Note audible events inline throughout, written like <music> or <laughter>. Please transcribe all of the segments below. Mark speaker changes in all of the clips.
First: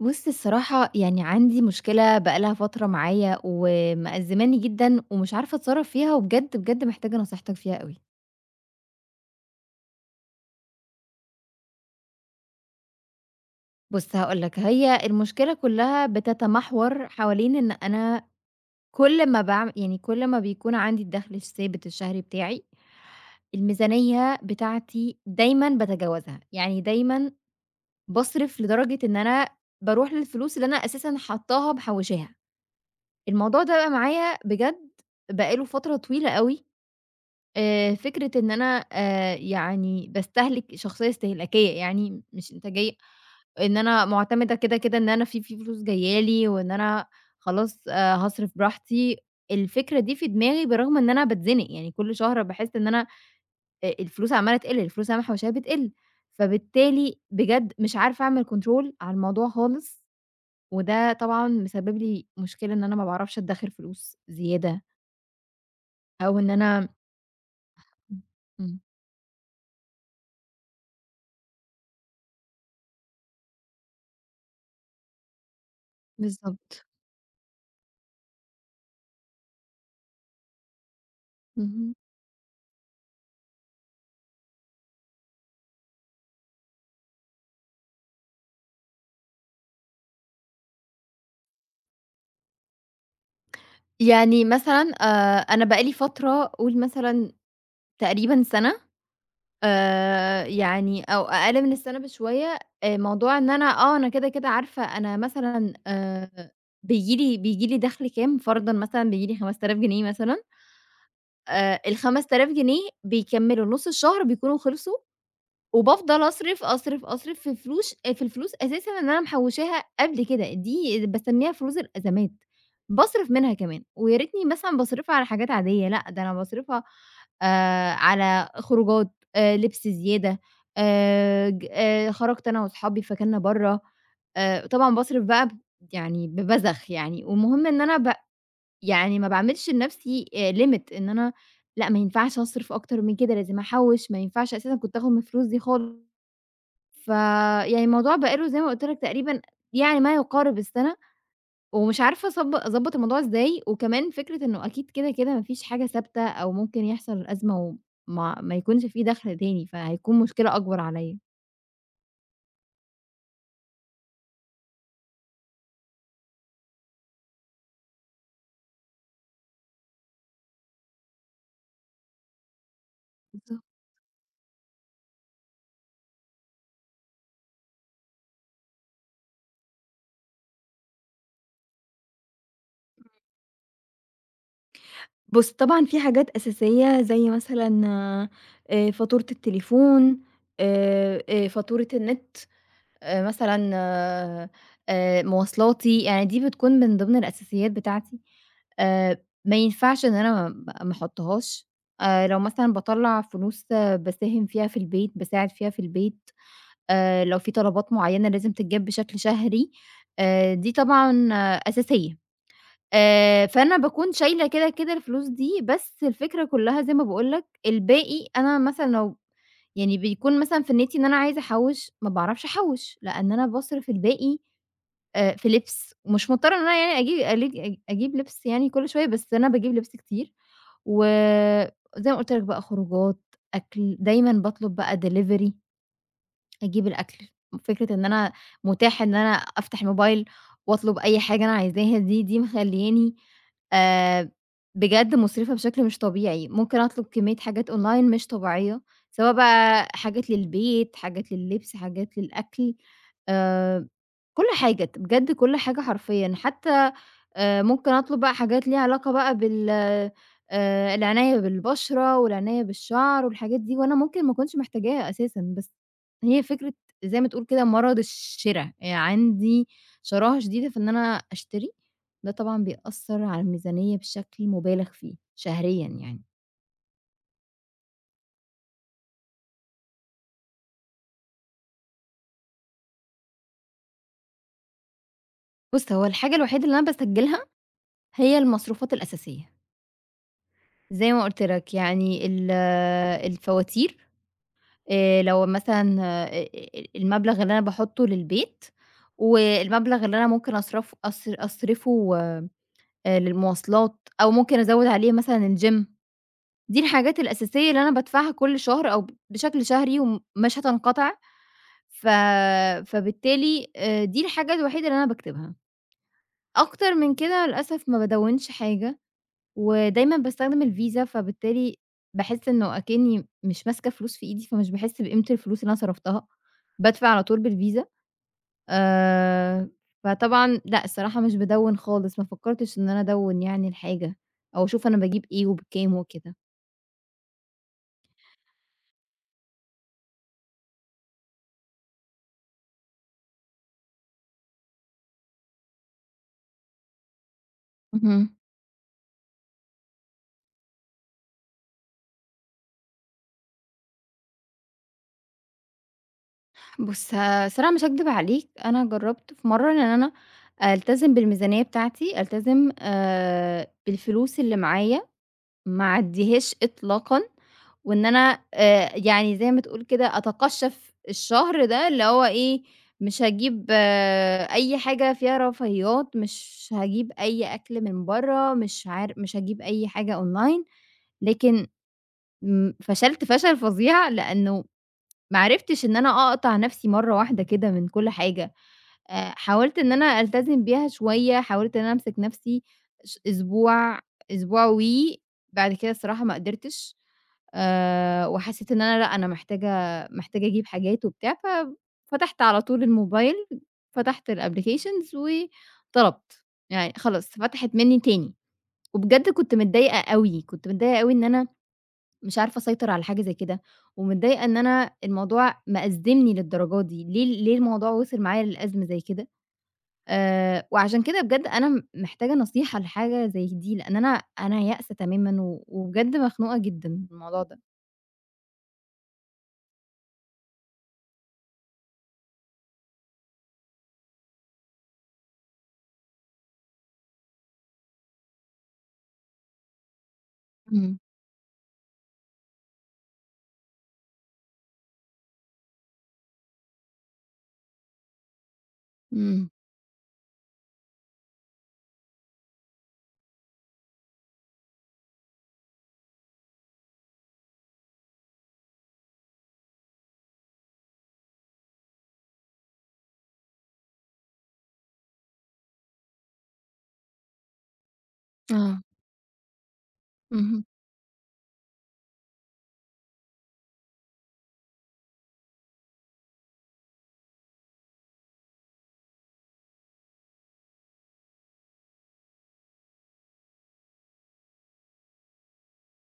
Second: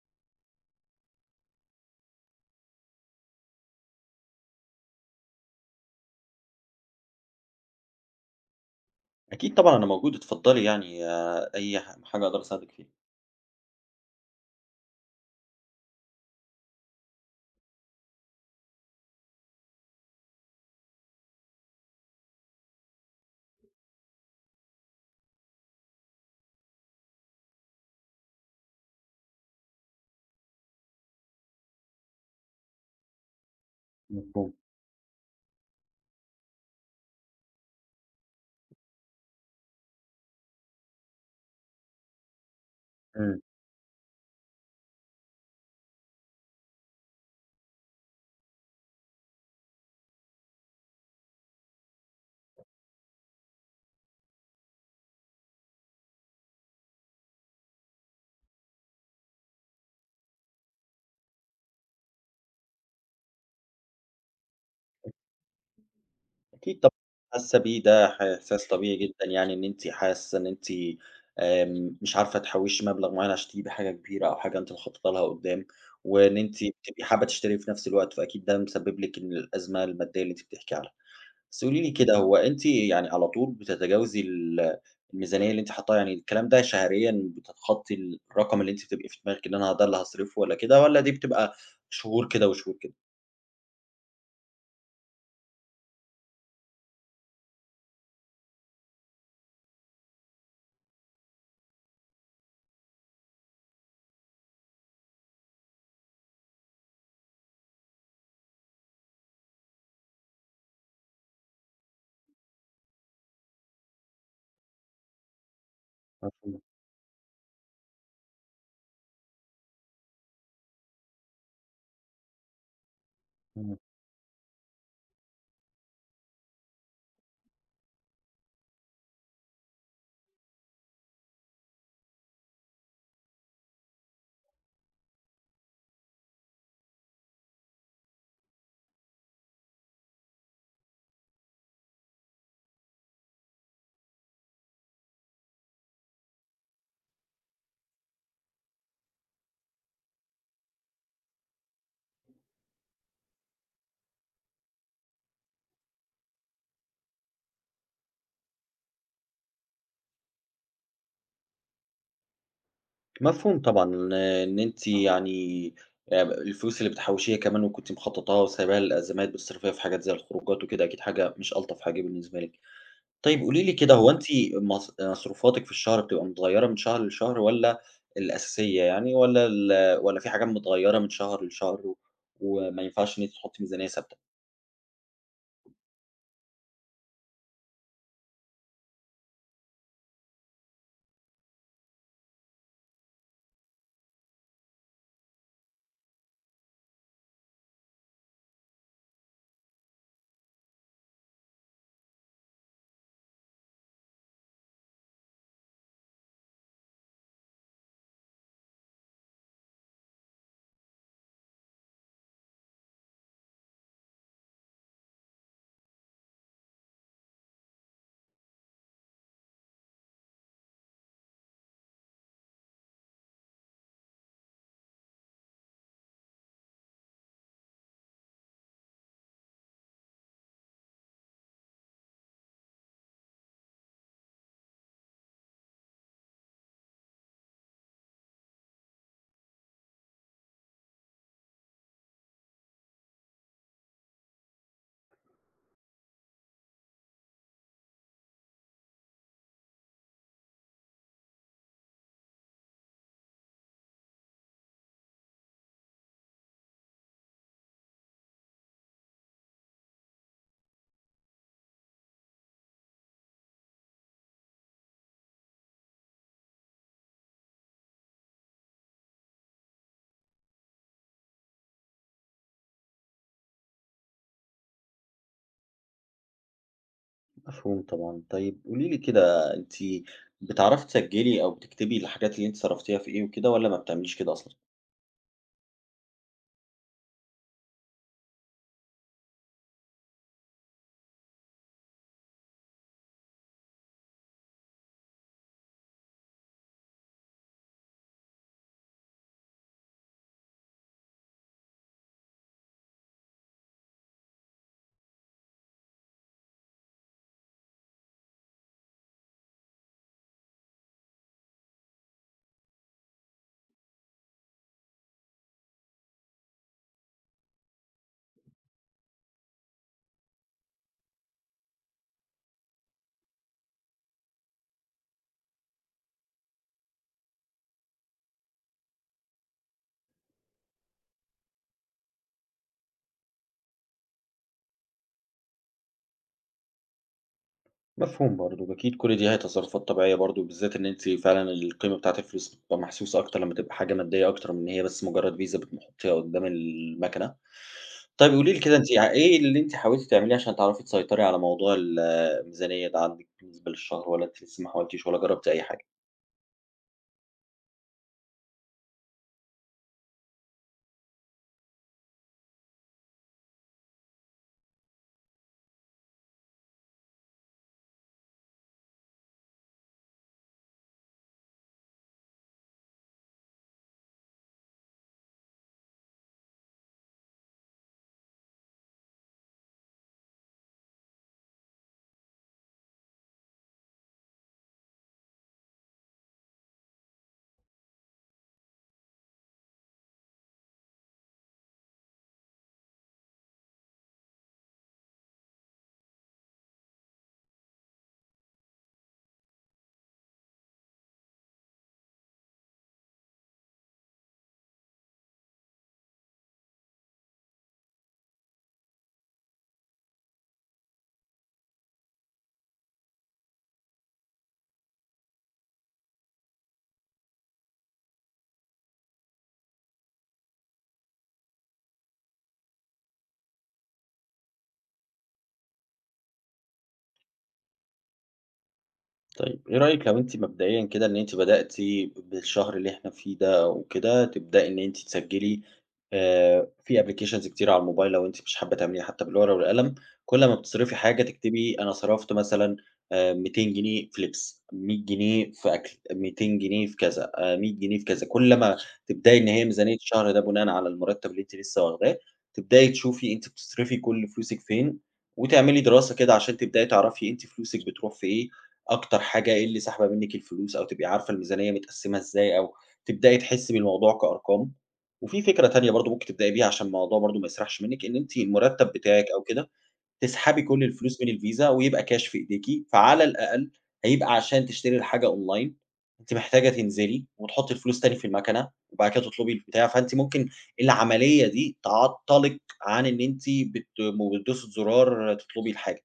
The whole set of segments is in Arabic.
Speaker 1: بُص الصراحة يعني عندي مشكلة بقى لها فترة معايا ومأزماني جدًا ومش عارفة أتصرّف فيها، وبجد، محتاجة نصيحتك فيها أوي.
Speaker 2: أكيد طبعًا أنا موجود، اتفضّلي يعني أي حاجة أقدر أساعدِك فيها.
Speaker 1: بُص هاقول لك، هي المشكلة كلّها بتتمحور حوالين إن أنا كل ما بيكون عندي الدخل الثابت الشهري بتاعي، الميزانية بتاعتي دايمًا باتجاوزها، يعني دايمًا باصرف لدرجة إن أنا باروح للفلوس اللي أنا أساسًا حاطاها محوشاها. الموضوع ده بقى معايا
Speaker 2: مفهوم.
Speaker 1: بجد بقى له فترة طويلة أوي. فكرة إن أنا باستهلك شخصية استهلاكية يعني مش إنتاجية،
Speaker 2: إمم.
Speaker 1: إن أنا مُعتمدة كده إن أنا في فلوس جاية لي وإن أنا خلاص هاصرف براحتي. الفكرة دي في دماغي بالرغم إن أنا باتزنق، يعني كل شهر باحس إن أنا الفلوس عمّالة تقِل، الفلوس اللي أنا محوشاها بتقِل، فبالتالي بجد مش عارفة أعمل control على الموضوع خالص، وده طبعًا مسبب لي مشكلة إن أنا ما باعرفش أدخّر فلوس زيادة أو إن
Speaker 2: أكيد
Speaker 1: أنا.
Speaker 2: طبعًا اللي حاسة بيه ده إحساس
Speaker 1: إمم،
Speaker 2: طبيعي جدًا، يعني إن أنتِ حاسة إن أنتِ مش عارفة تحوّشي مبلغ معيّن عشان تجيبي حاجة كبيرة أو حاجة أنتِ مخططة لها قدّام، وإن أنتِ
Speaker 1: بالضبط،
Speaker 2: بتبقي حابة تشتري في نفس الوقت، فأكيد ده مسبب لِك إن الأزمة المادية اللي أنتِ بتحكي عنها. بس قولي لي
Speaker 1: اهم.
Speaker 2: كده، هو أنتِ يعني على طول بتتجاوزي الميزانية اللي أنتِ حاطاها؟ يعني الكلام ده شهريًا بتتخطي الرقم اللي أنتِ بتبقي في دماغِك إن أنا ده اللي هاصرفه والّا كده، والّا دي بتبقى شهور كده وشهور كده؟
Speaker 1: يعني مثلًا أنا بقى لي فترة قُل مثلًا تقريبًا سَنة، يعني أو أقل من السَنة بشوية. موضوع إن أنا أنا كده عارفة أنا مثلًا بييجي لي دَخْل كام، فرضًا مثلًا بييجي لي 5000 جنيه مثلًا. ال5000 جنيه بيكمّلوا نُص الشهر بيكونوا خلصوا وبافضل
Speaker 2: مفهوم.
Speaker 1: أصرف، أصرف، أصرف في الفلوس أساسًا اللي أنا محوشاها قبل كده، دي باسميها فلوس الأزمات، باصرف منها
Speaker 2: إمم.
Speaker 1: كمان، ويا ريتني مثلًا باصرفها على حاجات عادية، لأ ده أنا باصرفها على خروجات، لبس زيادة، ج خرجت أنا وأصحابي فكلنا برّه. طبعًا باصرف بقى ب يعني ببذخ يعني، والمهم إن أنا ب يعني ما باعملش لنفسي limit إن أنا لأ ما ينفعش أصرف أكتر من كده، لازم أحوش، ما ينفعش أساسًا كنت آخد من الفلوس دي خالص. فيعني الموضوع بقى له زي ما قُلت لك تقريبًا يعني ما يقارب السَنة، ومش عارفة أضبّط الموضوع إزاي، وكمان فكرة إنه أكيد كده ما فيش حاجة ثابتة أو ممكن يحصل أزمة وما ما يكونش في دَخْل تاني، فهيكون مشكلة أكبر عليّا.
Speaker 2: مفهوم طبعًا. إن أنتِ يعني الفلوس اللي بتحوشيها كمان وكنتِ مخططاها وسايباها للأزمات بتصرفيها في حاجات زي الخروجات وكده، أكيد حاجة مش ألطف حاجة بالنسبة لِك. طيب
Speaker 1: بالضبط.
Speaker 2: قولي لي كده، هو أنتِ مصروفاتِك في الشهر بتبقى متغيّرة من شهر لشهر، والّا الأساسية يعني، والّا ال <unintelligible> والّا في حاجات متغيّرة من شهر لشهر و وما ينفعش إن أنتِ تحطّي ميزانية ثابتة؟
Speaker 1: بُصّي، طبعًا في حاجات أساسية زي مثلًا فاتورة التليفون، فاتورة النت. مثلًا مواصلاتي، يعني دي بتكون من ضمن الأساسيات بتاعتي. آآ ما ينفعش إن أنا ما أحطّهاش. لو مثلًا باطلّع فلوس باساهم فيها في البيت، باساعد فيها في البيت، لو في طلبات معيّنة لازم تتجاب بشكل شهري، دي طبعًا أساسية. فأنا باكون شايلة كده الفلوس دي، بس الفكرة كلّها زي ما باقول لك الباقي أنا مثلًا لو يعني بيكون مثلًا في نيّتي إن أنا عايزة أحوّش، ما باعرفش أحوّش، لإن أنا باصرف الباقي في لِبس، ومش مضطرة إن أنا يعني أجيب لِبس يعني كل شوية، بس أنا باجيب لِبس كتير، وزي ما قُلت لك بقى خروجات، أكل، دايمًا باطلب بقى delivery. أجيب الأكل، فكرة إن أنا متاح إن أنا أفتح الموبايل وأطلب أي حاجة أنا عايزاها دي مخلّياني آآ بجد مُسرفة بشكل مش طبيعي، ممكن أطلب كمية حاجات online مش طبيعية، سواء بقى حاجات للبيت، حاجات لللبس، حاجات للأكل، آآ كل حاجة، بجد كل حاجة حرفيًا، حتى ممكن أطلب بقى حاجات ليها علاقة بقى بال العناية بالبشرة والعناية بالشعر والحاجات دي، وأنا ممكن ما أكونش محتاجاها أساسًا، بس هي فكرة زي ما تقول كده مرض الشِرا. عندي شراهة شديدة في إن أنا أشتري، ده طبعًا بيأثّر على الميزانية بشكل مُبالغ فيه شهريًا يعني.
Speaker 2: مفهوم طبعًا. طيب قولي لي كده، أنتِ بتعرفي تسجّلي أو بتكتبي الحاجات اللي أنتِ صرفتيها في إيه وكده، والّا ما بتعمليش كده أصلًا؟
Speaker 1: بُص، هو الحاجة الوحيدة اللي أنا باسجّلها هي المصروفات الأساسية، زي ما قُلت لك يعني الفواتير، لو مثلًا آآ المبلغ اللي أنا باحُطّه للبيت، والمبلغ اللي أنا ممكن أصرفه للمواصلات، أو ممكن أزوّد عليه مثلًا الgym، دي الحاجات الأساسية اللي أنا بادفعها كل شهر أو بشكل شهري ومش هتنقطع. ف فبالتالي دي الحاجة الوحيدة اللي أنا باكتبها. أكتر من كده للأسف ما بادوّنش حاجة، ودايمًا باستخدم الفيزا، فبالتالي باحس إنه أكني مش ماسكة فلوس في إيدي، فمش باحس بقيمة الفلوس اللي أنا صرفتها، بادفع على طول بالفيزا. آآ، فطبعًا لأ، الصراحة مش بادوّن خالص، ما فكرتش إن أنا أدوّن يعني الحاجة، أو أشوف أنا باجيب إيه وبكام وكده.
Speaker 2: مفهوم برضه. أكيد كل دي هي تصرفات طبيعية برضه، بالذات إن أنتِ فعلًا القيمة بتاعة الفلوس بتبقى محسوسة أكتر لمّا تبقى حاجة مادية، أكتر من إن هي بس مجرد فيزا بنحطيها قدّام الماكينة.
Speaker 1: اهم.
Speaker 2: طيب قولي لي كده، أنتِ إيه اللي أنتِ حاولتِ تعمليه عشان تعرفي تسيطري على موضوع الميزانية ده عندِك بالنسبة للشهر، والّا أنتِ لسه ما حاولتيش ولا جربتِ أي حاجة؟
Speaker 1: بُص، الصراحة مش هاكدب عليك، أنا جرّبت في مرّة إن أنا ألتزم بالميزانية بتاعتي، ألتزم بالفلوس اللي معايا، ما أعدّيهاش إطلاقًا. وإن أنا يعني زي ما تقول كده أتقشّف الشهر ده، اللي هو إيه، مش هاجيب أي حاجة فيها رفاهيات، مش هاجيب أي أكل من برّه، مش هاجيب أي حاجة online. لكن فشلت فشل فظيع لإنه ما عرفتش إن أنا أقطع نَفْسي مرّة واحدة كده من كل حاجة. حاولت إن أنا ألتزم بيها شوية، حاولت إن أنا أمسك نَفْسي أسبوع، أسبوع و بعد كده الصراحة ما قدرتش. وحسّيت إن أنا لأ، أنا محتاجة أجيب حاجات وبتاع، ففتحت على طول الموبايل، فتحت الapplications وطلبت، يعني خلاص فتحت منّي تاني، وبجد كنت متضايقة أوي، كنت متضايقة أوي إن أنا مش عارفة أسيطر على حاجة زي كده، ومتضايقة إن أنا الموضوع مأزّمني للدرجة دي، ليه الموضوع وصل معايا للأزمة زي كده؟ وعشان كده بجد أنا محتاجة نصيحة لحاجة زي دي، لإن أنا أنا يائسة تمامًا و وبجد مخنوقة جدًا من الموضوع ده.
Speaker 2: طيب إيه رأيِك لو أنتِ مبدئيًا كده إن أنتِ بدأتِ بالشهر اللي إحنا فيه ده وكده، تبدئي إن أنتِ تسجّلي في applications كتير على الموبايل، لو أنتِ مش حابة تعمليها حتى بالورقة والقلم، كل ما بتصرفي
Speaker 1: إمم،
Speaker 2: حاجة تكتبي أنا صرفت مثلًا 200 جنيه في لبس، 100 جنيه في أكل، 200 جنيه في كذا، 100 جنيه في كذا. كل ما تبدئي
Speaker 1: إمم.
Speaker 2: إن هي ميزانية الشهر ده بناءً على المرتب اللي أنتِ لسه واخداه، تبدئي تشوفي أنتِ بتصرفي كل فلوسِك فين، وتعملي دراسة كده عشان تبدئي تعرفي أنتِ فلوسِك بتروح في إيه، أكتر حاجة إيه اللي ساحبة منِّك الفلوس، أو تبقي عارفة الميزانية متقسّمة إزاي، أو تبدئي تحسّي بالموضوع كأرقام. وفي فكرة تانية برضه ممكن تبدئي بيها عشان الموضوع برضه ما يسرحش منِّك، إن أنتِ
Speaker 1: آه،
Speaker 2: المُرتّب بتاعِك أو كده تسحبي
Speaker 1: اهم،
Speaker 2: كل الفلوس من الفيزا ويبقى كاش في إيديكِ، فعلى الأقل هيبقى عشان تشتري الحاجة online أنتِ محتاجة تنزلي وتحُطّي الفلوس تاني في المكنة وبعد كده تطلبي البتاع، فأنتِ ممكن العملية دي تعطّلِك عن إن أنتِ بتدوسي زرار تطلبي الحاجة.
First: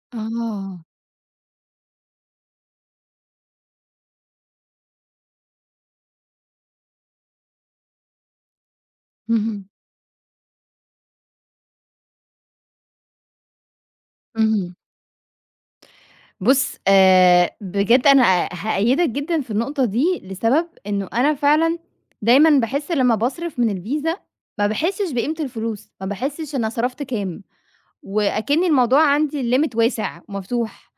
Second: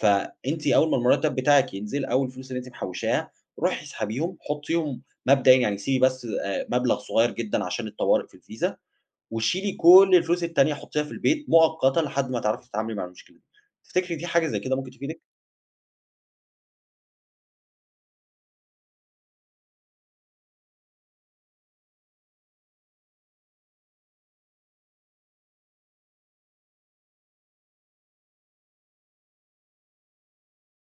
Speaker 2: فأنتِ
Speaker 1: آه،
Speaker 2: أول ما المرتب بتاعِك ينزل أو الفلوس اللي أنتِ محوشاها، روحي اسحبيهم، حطيهم مبدئيًا، يعني سيبي بس مبلغ صغير جدًا عشان الطوارئ في الفيزا،
Speaker 1: اهم،
Speaker 2: وشيلي كل الفلوس التانية حطيها في البيت مؤقتًا لحد ما تعرفي تتعاملي مع المشكلة دي. تفتكري دي حاجة زي
Speaker 1: اهم.
Speaker 2: كده ممكن تفيدِك؟
Speaker 1: بُص، بجد أنا هأيّدك جدًا في النقطة دي، لسبب إنه أنا فعلًا دايمًا باحس لمّا باصرف من الفيزا، ما باحسش بقيمة الفلوس، ما باحسش أنا صرفت كام، وأكنّي الموضوع عندي الlimit واسع ومفتوح،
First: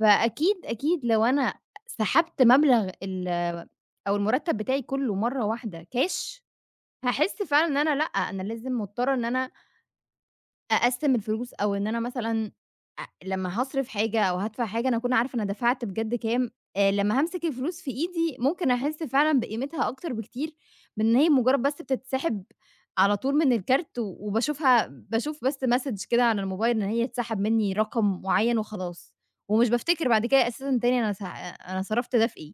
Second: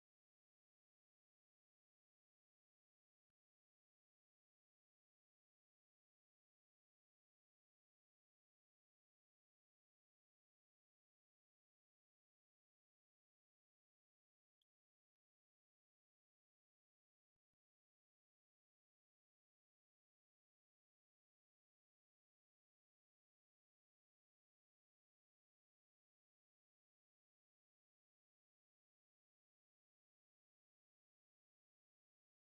Speaker 1: فأكيد، أكيد لو أنا سحبت مبلغ ال أو المرتب بتاعي كلّه مرّة واحدة كاش، هاحس فعلًا إن أنا لأ، أنا لازم مضطرة إن أنا أقسّم الفلوس أو إن أنا مثلًا لمّا هاصرف حاجة أو هادفع حاجة أنا أكون عارفة أنا دفعت بجد كام. لمّا هامسك الفلوس في إيدي ممكن أحس فعلًا بقيمتها أكتر بكتير من إن هي مجرّد بس بتتسحب على طول من الكارت و وباشوفها باشوف بس message كده على الموبايل إن هي اتسحب منّي رقم معيّن وخلاص، ومش بافتكر بعد كده أساسًا تاني أنا صرفت ده في إيه،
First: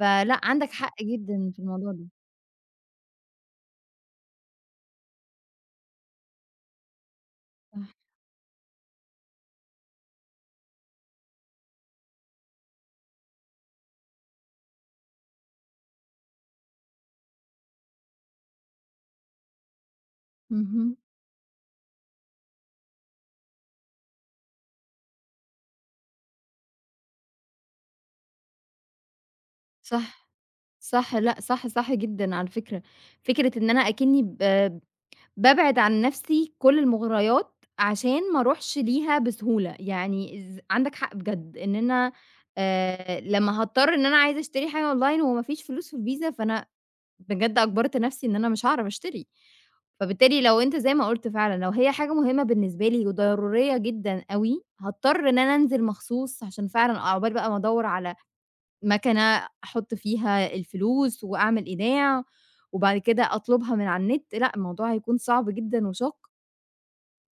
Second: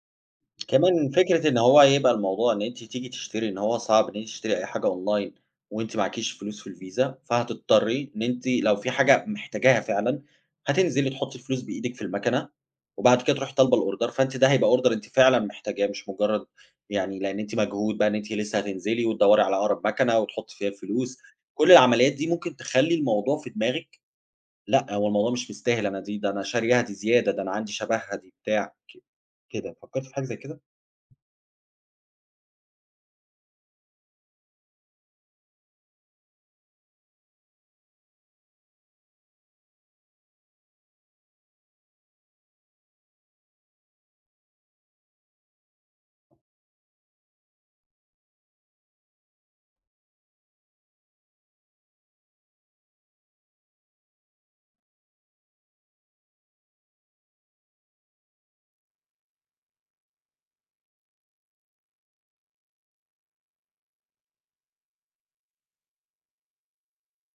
Speaker 1: فلأ عندك حق
Speaker 2: كمان فكرة
Speaker 1: جدًا في
Speaker 2: إن هو
Speaker 1: الموضوع ده.
Speaker 2: يبقى الموضوع إن أنتِ تيجي تشتري، إن هو صعب إن أنتِ تشتري أي حاجة أونلاين وأنتِ معاكيش فلوس في الفيزا،
Speaker 1: صح،
Speaker 2: فهتضطري إن أنتِ لو في حاجة محتاجاها فعلًا، هتنزلي تحطّي الفلوس بإيدِك في المكنة، وبعد كده تروحي طالبة الأوردر، فأنتِ ده هيبقى أوردر أنتِ فعلًا محتاجاه، مش مجرد يعني، لإن أنتِ مجهود بقى إن أنتِ لسه هتنزلي وتدوّري على أقرب مكنة وتحطّي فيها
Speaker 1: اهم،
Speaker 2: الفلوس، كل العمليات دي ممكن تخلّي الموضوع في دماغِك: لأ، هو الموضوع مش مستاهل، أنا دي ده أنا شارياها دي زيادة، ده أنا عندي شبهها دي بتاع كده، فكرتِ في حاجة
Speaker 1: صح.
Speaker 2: زي كده؟
Speaker 1: صح، لأ، صح، صح جدًا على فكرة. فكرة إن أنا أكني بابعد عن نفسي كل المغريات عشان ما أروحش ليها بسهولة، يعني عندك حق بجد إن أنا لمّا هاضطر إن أنا عايزة أشتري حاجة أونلاين وما فيش فلوس في الفيزا، فأنا بجد أجبرت نفسي إن أنا مش هاعرف أشتري. فبالتالي لو أنت زي ما قُلت فعلًا، لو هي حاجة مهمة بالنسبة لي وضرورية جدًا أوي، هاضطر إن أنا أنزل مخصوص عشان فعلًا عقبال بقى ما أدوّر على مكنة أحُط فيها الفلوس وأعمل إيداع، وبعد كده أطلبها من على النت، لأ الموضوع هيكون صعب جدًا وشاق.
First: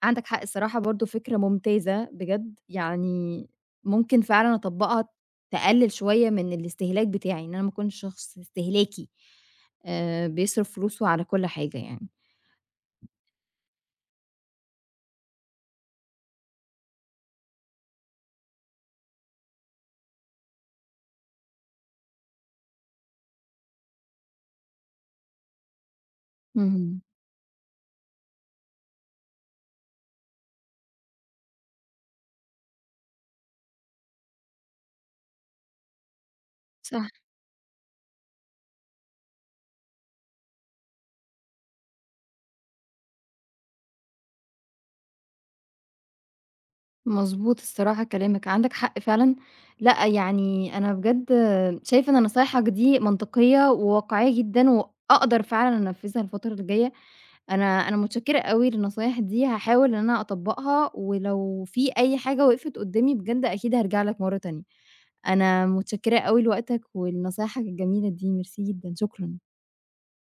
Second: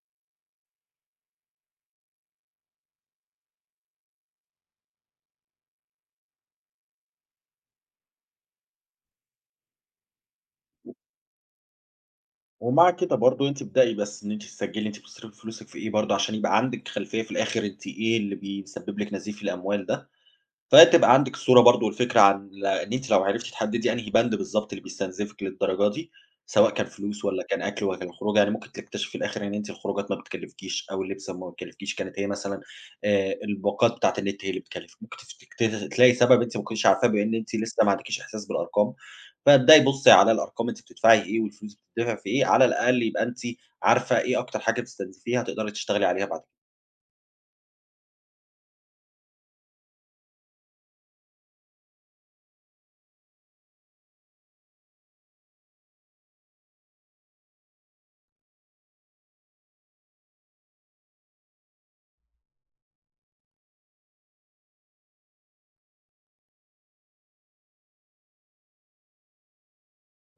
Speaker 1: عندك حق الصراحة برضه فكرة ممتازة بجد، يعني ممكن فعلًا أطبّقها تقلِّل شوية من الاستهلاك بتاعي، إن أنا ما أكونش شخص استهلاكي، بيصرف فلوسه على كل حاجة يعني.
Speaker 2: ومع كده برضه أنتِ ابدئي بس إن أنتِ تسجّلي أنتِ بتصرفي فلوسِك في إيه برضه، عشان يبقى عندِك خلفية في الآخر أنتِ إيه اللي بيسبب لِك نزيف الأموال ده، فتبقى عندِك الصورة برضه والفكرة عن ال، إن أنتِ لو عرفتِ تحددي أنهي بند بالضبط اللي بيستنزفِك للدرجة دي، سواء كان
Speaker 1: اهم،
Speaker 2: فلوس والّا كان أكل والّا كان خروجة. يعني ممكن تكتشفي في الآخر إن أنتِ الخروجات ما بتكلفكيش أو اللبس ما بيكلفكيش، كانت هي مثلًا الباقات بتاعة النت هي اللي بتكلفِك، ممكن تفت ت تلاقي سبب أنتِ ما كنتيش عارفاه،
Speaker 1: صح.
Speaker 2: بما إن أنتِ لسه ما عندكيش إحساس بالأرقام. فابدئي بُصي على الأرقام أنتِ بتدفعي إيه والفلوس بتدفع في إيه، على الأقل يبقى أنتِ عارفة إيه أكتر حاجة بتستنزفيها تقدري تشتغلي عليها بعد
Speaker 1: مضبوط الصراحة كلامِك، عندِك حق فعلًا. لأ، يعني أنا بجد شايفة إن نصايحك دي منطقية وواقعية جدًا وأقدر فعلًا أنفّذها الفترة الجاية. أنا متشكرة أوي للنصايح دي، هاحاول إن أنا أطبّقها، ولو في أي حاجة وقفت قدّامي بجد أكيد هارجع لك مرّة تانية. أنا متشكرة أوي لوقتك ولنصايحك الجميلة دي، ميرسي جدًا، شكرًا.